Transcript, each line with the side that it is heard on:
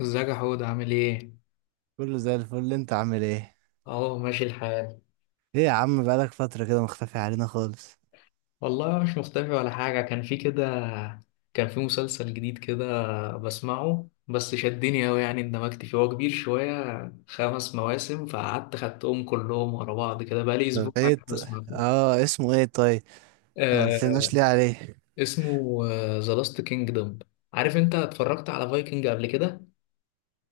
left: ازيك يا حود عامل ايه؟
right: كله زي الفل. انت عامل ايه؟
left: اهو ماشي الحال.
right: ايه يا عم، بقالك فترة كده مختفي علينا خالص.
left: والله مش مختفي ولا حاجة، كان في كده، كان في مسلسل جديد كده بسمعه، بس شدني أوي، يعني اندمجت فيه، هو كبير شوية خمس مواسم، فقعدت خدتهم كلهم ورا بعض كده، بقالي أسبوع
right: طب
left: قاعد
right: ايه ط...
left: بسمع فيه.
right: اه اسمه ايه طيب؟ ما
left: آه،
right: قلتلناش ليه عليه.
left: اسمه ذا لاست كينجدوم. عارف انت اتفرجت على فايكنج قبل كده؟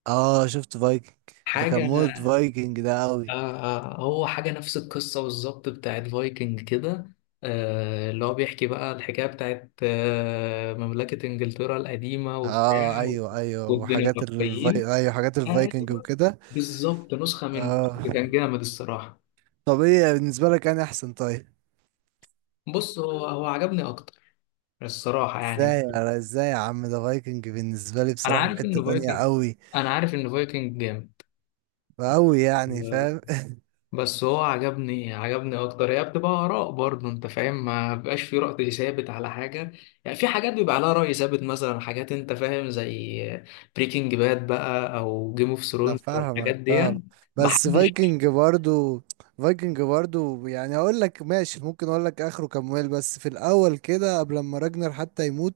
right: اه شفت فايكنج. ده كان
left: حاجة.
right: مود فايكنج ده
left: آه.
right: قوي.
left: آه، هو حاجة نفس القصة بالظبط بتاعت فايكنج كده. آه اللي هو بيحكي بقى الحكاية بتاعت مملكة إنجلترا القديمة وبتاع
right: اه ايوه ايوه وحاجات
left: والدنماركيين.
right: ايوه حاجات الفايكنج
left: أيوه،
right: وكده.
left: بالظبط نسخة منه.
right: اه،
left: كان جامد الصراحة.
right: طب ايه بالنسبة لك، انا احسن طيب؟
left: بص، هو عجبني أكتر الصراحة يعني.
right: ازاي يا عم؟ ده فايكنج بالنسبة لي
left: أنا
right: بصراحة في
left: عارف
right: حتة
left: إن
right: تانية
left: فايكنج،
right: قوي،
left: جامد،
right: قوي يعني فاهم.
left: بس هو عجبني، اكتر، هي بتبقى اراء برضه، انت فاهم، ما بيبقاش في رأي ثابت على حاجه. يعني في حاجات بيبقى عليها رأي ثابت، مثلا حاجات انت فاهم زي بريكنج باد بقى او جيم اوف
right: انا
left: ثرونز او الحاجات
right: فاهمك
left: دي.
right: فاهم،
left: ما
right: بس
left: حدش.
right: فايكنج برضو، فايكنج برضو يعني اقول لك ماشي، ممكن اقول لك اخره كمل، بس في الاول كده قبل ما راجنر حتى يموت،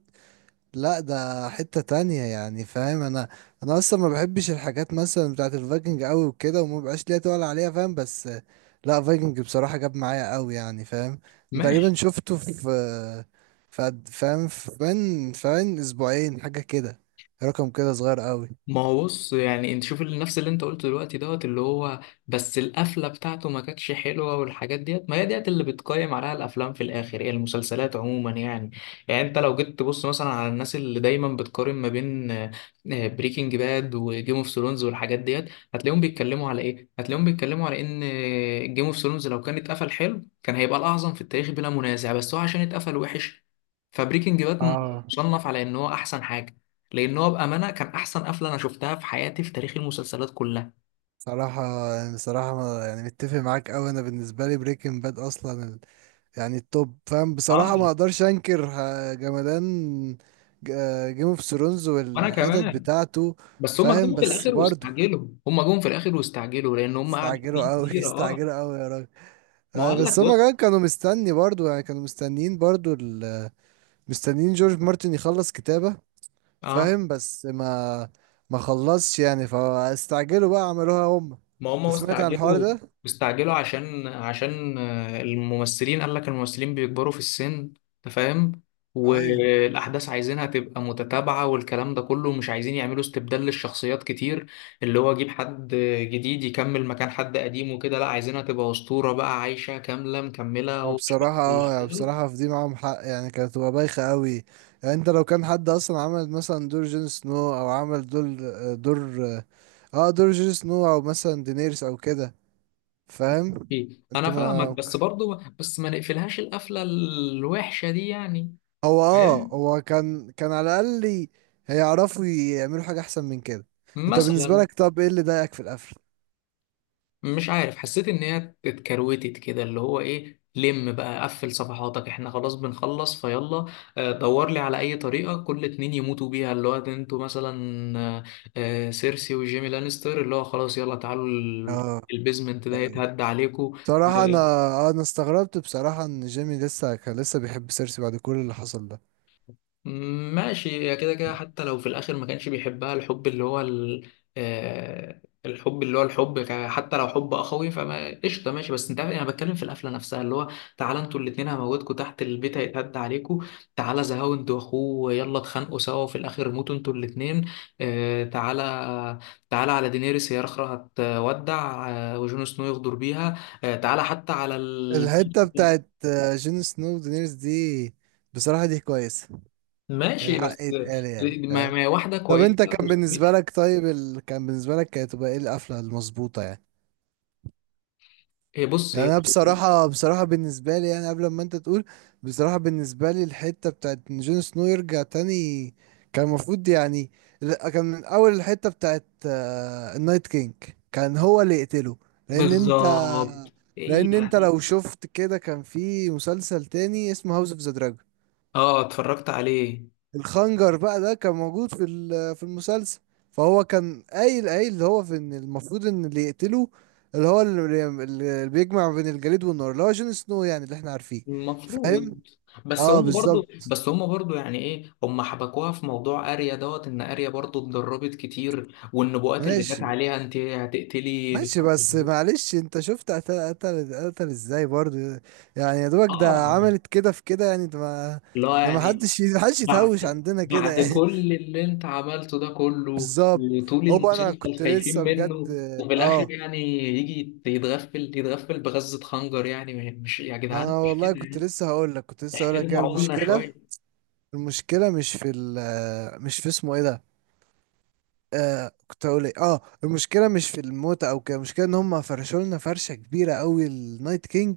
right: لا ده حتة تانية يعني فاهم. انا انا اصلا ما بحبش الحاجات مثلا بتاعت الفايكنج قوي وكده، وما بقاش ليا تقول عليها فاهم، بس لا فايكنج بصراحة جاب معايا قوي يعني فاهم. تقريبا شفته في، فاهم، في من فاهم اسبوعين حاجة كده، رقم كده صغير قوي.
left: ما هو بص، يعني انت شوف نفس اللي انت قلته دلوقتي، دوت اللي هو، بس القفله بتاعته ما كانتش حلوه، والحاجات ديت ما هي ديت اللي بتقيم عليها الافلام في الاخر، هي المسلسلات عموما يعني. يعني انت لو جيت تبص مثلا على الناس اللي دايما بتقارن ما بين بريكنج باد وجيم اوف ثرونز والحاجات ديت، هتلاقيهم بيتكلموا على ايه؟ هتلاقيهم بيتكلموا على ان جيم اوف ثرونز لو كان اتقفل حلو كان هيبقى الاعظم في التاريخ بلا منازع، بس هو عشان اتقفل وحش، فبريكنج باد
right: اه،
left: مصنف على ان هو احسن حاجه، لان هو بامانه كان احسن قفله انا شفتها في حياتي في تاريخ المسلسلات كلها.
right: صراحة يعني، صراحة يعني متفق معاك أوي. أنا بالنسبة لي بريكنج باد أصلا يعني التوب، فاهم
left: اه،
right: بصراحة ما أقدرش أنكر. آه، جمدان. جيم اوف ثرونز
left: وانا
right: والحتت
left: كمان.
right: بتاعته
left: بس هم
right: فاهم،
left: جم في
right: بس
left: الاخر
right: برضه
left: واستعجلوا، هم جم في الاخر واستعجلوا، لان هم قعدوا سنين
right: استعجلوا
left: كتيره
right: أوي.
left: كتير. اه.
right: استعجلوا أوي يا راجل.
left: ما هو
right: آه،
left: قال لك
right: بس هما
left: بص.
right: كمان كانوا مستني برضه، يعني كانوا مستنيين برضه مستنيين جورج مارتن يخلص كتابة،
left: اه،
right: فاهم، بس ما خلصش يعني، فاستعجلوا بقى عملوها هما.
left: ما هم
right: أنت
left: طب
right: سمعت عن الحوار
left: استعجلوا،
right: ده؟
left: استعجلوا عشان الممثلين، قال لك الممثلين بيكبروا في السن، انت فاهم،
right: ايوه.
left: والاحداث عايزينها تبقى متتابعه والكلام ده كله، مش عايزين يعملوا استبدال للشخصيات كتير، اللي هو اجيب حد جديد يكمل مكان حد قديم وكده، لا عايزينها تبقى اسطوره بقى عايشه كامله مكمله،
right: ما
left: هو مش بس
right: بصراحة اه،
left: اللي
right: يعني
left: شغال.
right: بصراحة في دي معاهم حق، يعني كانت تبقى بايخة قوي. يعني انت لو كان حد اصلا عمل مثلا دور جون سنو، او عمل دور، دور اه دور جون سنو، او مثلا دينيرس او كده، فاهم
left: إيه،
right: انت
left: انا فاهمك
right: ما
left: بس برضو، بس ما نقفلهاش القفله الوحشه دي يعني.
right: هو اه،
left: فاهم،
right: هو كان كان على الاقل هيعرفوا يعملوا حاجة احسن من كده. انت بالنسبة
left: مثلا.
right: لك طب ايه اللي ضايقك في القفل؟
left: مش عارف، حسيت ان هي اتكروتت كده اللي هو ايه، لم بقى قفل صفحاتك احنا خلاص بنخلص فيلا. دور لي على اي طريقه كل اتنين يموتوا بيها اللي هو ده، انتوا مثلا سيرسي وجيمي لانستر اللي هو خلاص يلا تعالوا
right: اه
left: البيزمنت ده
right: ايوه
left: يتهد عليكم.
right: بصراحة. انا آه، انا استغربت بصراحة ان جيمي لسه كان لسه بيحب سيرسي بعد كل اللي حصل ده.
left: ماشي، هي كده كده حتى لو في الاخر ما كانش بيحبها الحب اللي هو الحب اللي هو الحب حتى لو حب اخوي، فما قشطه ماشي، بس انت عارف انا بتكلم في القفله نفسها اللي هو: تعالى انتوا الاثنين هموتكم تحت البيت هيتهد عليكم، تعالى زهاو انت واخوه يلا اتخانقوا سوا وفي الاخر موتوا انتوا الاثنين، تعالى، تعالى على دينيريس هي اخرى هتودع وجون سنو يغدر بيها، تعالى حتى على
right: الحتة بتاعت جون سنو ودينيرز دي بصراحة دي كويسة،
left: ماشي
right: الحق
left: بس.
right: يتقال يعني
left: ما
right: فاهم.
left: ما هي واحده
right: طب
left: كويسه
right: انت كان
left: 300.
right: بالنسبة لك طيب، كان بالنسبة لك كانت تبقى ايه القفلة المظبوطة يعني؟
left: هي بص
right: يعني
left: هي.
right: انا بصراحه بالنسبه لي، يعني قبل ما انت تقول، بصراحه بالنسبه لي الحته بتاعت إن جون سنو يرجع تاني كان المفروض، يعني لا، كان من اول الحته بتاعت آه، النايت كينج كان هو اللي يقتله. لان انت
left: بالظبط ايه
right: لان انت
left: يعني.
right: لو شفت كده، كان في مسلسل تاني اسمه هاوس اوف ذا دراجون،
left: اه، اتفرجت عليه.
right: الخنجر بقى ده كان موجود في في المسلسل. فهو كان قايل اللي هو، في ان المفروض ان اللي يقتله، اللي هو اللي بيجمع بين الجليد والنار، اللي هو جون سنو يعني، اللي احنا عارفيه
left: المفروض.
right: فاهم.
left: بس
right: اه
left: هم برضو،
right: بالظبط.
left: يعني ايه، هم حبكوها في موضوع اريا، دوت ان اريا برضو اتدربت كتير والنبوءات اللي جت
right: ماشي،
left: عليها انت هتقتلي
right: ماشي
left: بتاع.
right: بس معلش انت شفت قتل ازاي برضو، يعني يا دوبك ده
left: اه.
right: عملت كده في كده، يعني ده ما،
left: لا
right: ده ما
left: يعني.
right: حدش يتهوش
left: بعد
right: عندنا كده
left: بعد
right: يعني.
left: كل اللي انت عملته ده كله
right: بالظبط.
left: وطول
right: هو انا كنت
left: المسلسل خايفين
right: لسه
left: منه،
right: بجد.
left: وفي
right: اه،
left: الاخر يعني يجي يتغفل، بغزة خنجر، يعني مش يا جدعان
right: انا
left: مش
right: والله
left: كده
right: كنت
left: يعني.
right: لسه هقول لك، كنت لسه هقول لك
left: احترموا
right: هي
left: عقولنا
right: المشكله.
left: شوية.
right: المشكله مش في اسمه ايه ده. آه كنت هقول ايه؟ اه المشكله مش في الموت او كده، المشكله ان هم فرشوا لنا فرشه كبيره قوي النايت كينج،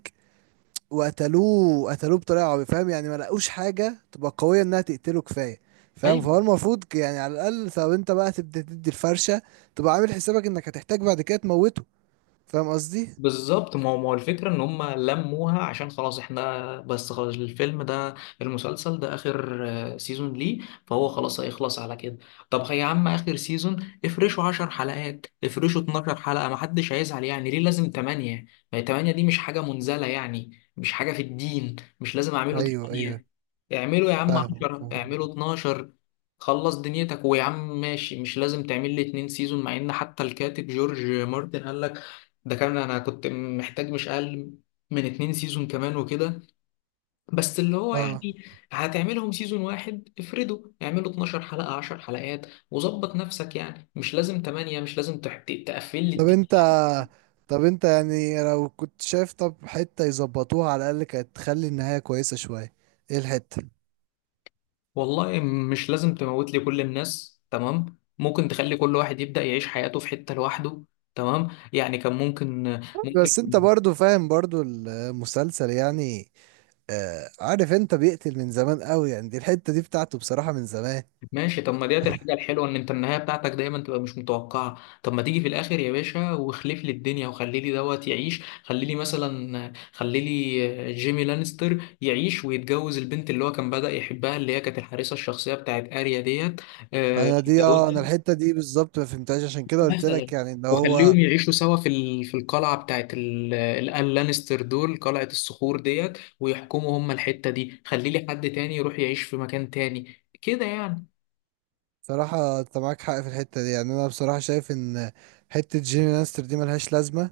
right: وقتلوه، قتلوه بطريقه عبيطه، فاهم يعني ما لقوش حاجه تبقى قويه انها تقتله كفايه، فاهم. فهو
left: أيوة
right: المفروض يعني على الاقل، طب انت بقى تبدا تدي الفرشه، تبقى عامل حسابك انك هتحتاج بعد كده تموته، فاهم قصدي؟
left: بالظبط، ما هو الفكرة ان هم لموها عشان خلاص احنا، بس خلاص، الفيلم ده، المسلسل ده اخر سيزون ليه، فهو خلاص هيخلص على كده. طب يا عم اخر سيزون افرشوا 10 حلقات، افرشوا 12 حلقة، ما حدش هيزعل، يعني ليه لازم 8؟ ما هي 8 دي مش حاجة منزلة، يعني مش حاجة في الدين مش لازم اعمله
right: ايوه ايوه،
left: 8، اعمله يا عم
right: فاهم
left: 10،
right: فاهم.
left: اعمله 12، خلص دنيتك ويا عم ماشي، مش لازم تعمل لي اتنين سيزون، مع ان حتى الكاتب جورج مارتن قال ده، كان انا كنت محتاج مش اقل من اتنين سيزون كمان وكده، بس اللي هو
right: اه،
left: يعني هتعملهم سيزون واحد افرده اعمله 12 حلقة، 10 حلقات وظبط نفسك، يعني مش لازم 8، مش لازم تقفل لي
right: طب انت،
left: الدنيا.
right: طب انت يعني لو كنت شايف طب حتة يظبطوها على الأقل كانت تخلي النهاية كويسة شوية، ايه الحتة؟
left: والله مش لازم تموت لي كل الناس، تمام، ممكن تخلي كل واحد يبدأ يعيش حياته في حتة لوحده، تمام، يعني كان ممكن، ممكن.
right: بس انت برضو فاهم برضو المسلسل يعني، آه عارف انت بيقتل من زمان قوي يعني، دي الحتة دي بتاعته بصراحة من زمان.
left: ماشي، طب ما ديت الحاجة الحلوة ان انت النهاية بتاعتك دايما تبقى مش متوقعة، طب ما تيجي في الاخر يا باشا واخلف لي الدنيا، وخلي لي دوت يعيش، خلي لي مثلا خلي لي جيمي لانستر يعيش ويتجوز البنت اللي هو كان بدأ يحبها اللي هي كانت الحارسة الشخصية بتاعت اريا ديت،
right: انا دي اه، انا
left: يتجوزها
right: الحتة دي بالظبط ما فهمتهاش، عشان كده قلت
left: مثلا،
right: لك يعني ان هو،
left: وخليهم يعيشوا سوا في في القلعة بتاعت الآل لانستر دول، قلعة الصخور ديت، ويحكموا هم الحتة دي، خلي لي حد تاني يروح يعيش في مكان تاني كده يعني.
right: بصراحة انت معاك حق في الحتة دي، يعني انا بصراحة شايف ان حتة جيمي لانستر دي ملهاش لازمة،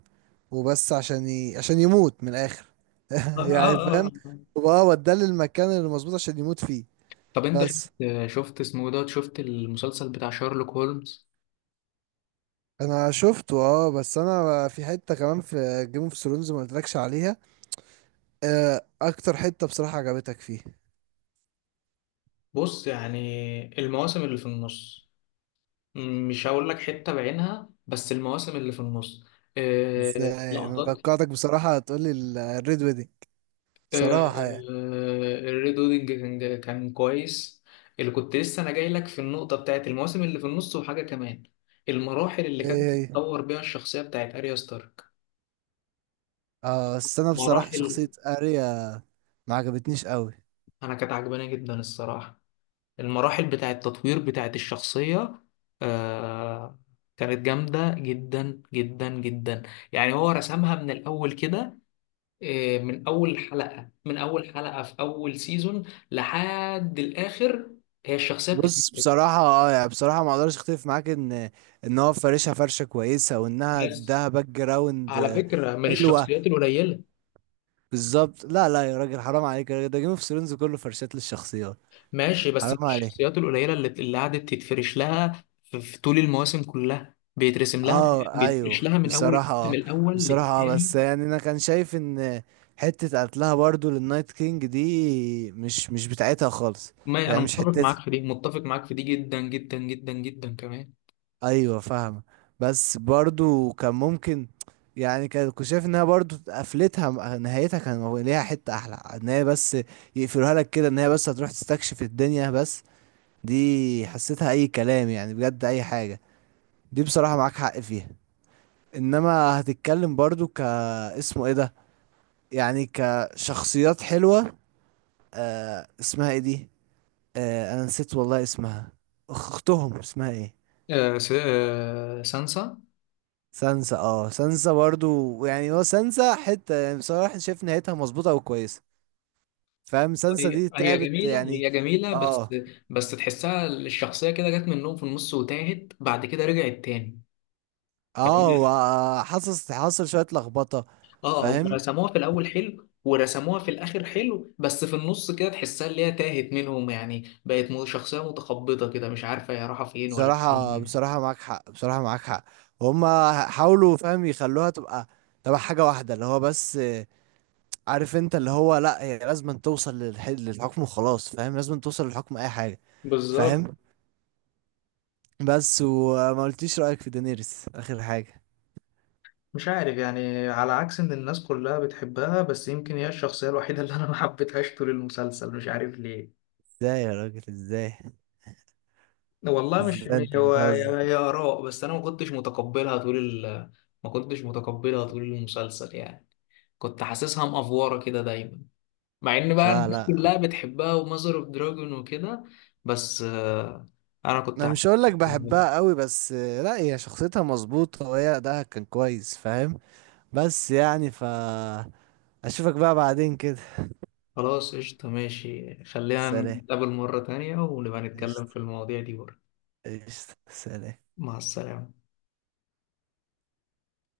right: وبس عشان يموت من الاخر.
left: اه
right: يعني
left: اه
right: فاهم، وبقى وداه للمكان اللي مظبوط عشان يموت فيه.
left: طب انت شفت،
right: بس
left: اسمه ده، شفت المسلسل بتاع شارلوك هولمز.
right: انا شفته اه، بس انا في حته كمان في جيم اوف ثرونز ما قلتلكش عليها. آه، اكتر حته بصراحه عجبتك فيه؟
left: بص، يعني المواسم اللي في النص، مش هقول لك حتة بعينها، بس المواسم اللي في النص
right: ازاي، انا
left: لقطات.
right: توقعتك بصراحه هتقولي الريد ويدنج،
left: آه،
right: بصراحه يعني.
left: الريد ويدنج، كان كويس، اللي كنت لسه انا جاي لك في النقطة بتاعت المواسم اللي في النص وحاجة كمان، المراحل اللي كانت
right: ايه هي؟
left: بتتطور بيها الشخصية بتاعت اريا ستارك،
right: اه بس انا بصراحه شخصيه
left: مراحل.
right: اريا ما عجبتنيش قوي.
left: انا كانت عجباني جدا الصراحة، المراحل بتاعة التطوير بتاعة الشخصية، آه، كانت جامدة جدا جدا جدا، يعني هو رسمها من الأول كده، آه، من أول حلقة، في أول سيزون لحد الآخر، هي الشخصية بتتكلم،
right: بص، بصراحة اه، يعني بصراحة ما اقدرش اختلف معاك ان، ان هو فارشها فرشة كويسة وانها
left: بس
right: اداها باك جراوند،
left: على
right: آه،
left: فكرة من
right: حلوة.
left: الشخصيات القليلة.
right: بالظبط، لا لا يا راجل حرام عليك، يا راجل ده جيم اوف ثرونز كله فرشات للشخصيات،
left: ماشي، بس من
right: حرام عليك.
left: الشخصيات القليلة اللي قعدت تتفرش لها في طول المواسم كلها بيترسم لها،
right: اه ايوه
left: من أول
right: بصراحة
left: الموسم
right: اه،
left: الأول
right: بصراحة اه،
left: للتاني.
right: بس يعني انا كان شايف ان حتة قتلها برضو للنايت كينج دي مش، مش بتاعتها خالص،
left: ما انا
right: يعني مش
left: متفق
right: حتتها،
left: معاك في دي، جدا جدا جدا جدا كمان.
right: ايوه فاهمة. بس برضو كان ممكن، يعني كنت شايف انها برضو قفلتها نهايتها كان ليها حتة احلى، ان هي بس يقفلوها لك كده ان هي بس هتروح تستكشف الدنيا بس، دي حسيتها اي كلام يعني بجد اي حاجة، دي بصراحة معاك حق فيها. انما هتتكلم برضو ك اسمه ايه ده، يعني كشخصيات حلوة، آه اسمها ايه دي، آه انا نسيت والله اسمها، اختهم اسمها ايه؟
left: آه سانسا.
right: سانسا، اه سانسا برضو، يعني هو سانسا حتة يعني بصراحة شايف نهايتها مظبوطة وكويسة، فاهم سانسا
left: هي
right: دي
left: هي
right: تعبت
left: جميله،
right: يعني.
left: بس
right: اه
left: بس تحسها الشخصيه كده جت منهم في النص وتاهت، بعد كده رجعت تاني
right: اه،
left: يعني.
right: وحصل حصل شوية لخبطة
left: اه، هم
right: فاهم.
left: رسموها في الاول حلو، ورسموها في الاخر حلو، بس في النص كده تحسها اللي هي تاهت منهم يعني، بقت شخصيه متخبطه كده، مش عارفه هي رايحه فين ولا
right: بصراحة،
left: فين.
right: بصراحة معاك حق، بصراحة معاك حق، هما حاولوا فاهم يخلوها تبقى، تبقى حاجة واحدة اللي هو بس، آه، عارف انت اللي هو لا، هي لازم توصل للحكم وخلاص، فاهم لازم توصل للحكم اي حاجة،
left: بالظبط.
right: فاهم. بس وما قلتيش رأيك في دينيريس اخر حاجة؟
left: مش عارف يعني، على عكس ان الناس كلها بتحبها، بس يمكن هي الشخصية الوحيدة اللي انا ما حبيتهاش طول المسلسل، مش عارف ليه.
right: ازاي يا راجل ازاي؟
left: والله مش،
right: ازاي انت
left: هو
right: بتهزر؟
left: يا يا آراء، بس انا ما كنتش متقبلها طول ال... ما كنتش متقبلها طول المسلسل يعني، كنت حاسسها مأفورة كده دايما، مع ان بقى
right: لا
left: الناس
right: لا،
left: كلها بتحبها، وماذر اوف دراجون وكده، بس انا كنت
right: انا مش
left: حاسسها
right: هقول لك
left: متقبلها.
right: بحبها قوي، بس لا هي شخصيتها مظبوطة وهي أداءها كان كويس فاهم، بس يعني ف، اشوفك بقى بعدين كده،
left: خلاص قشطة ماشي، خلينا
right: سلام،
left: نتقابل مرة تانية ونبقى نتكلم في
right: قشطة،
left: المواضيع دي برضه.
right: قشطة سلام.
left: مع السلامة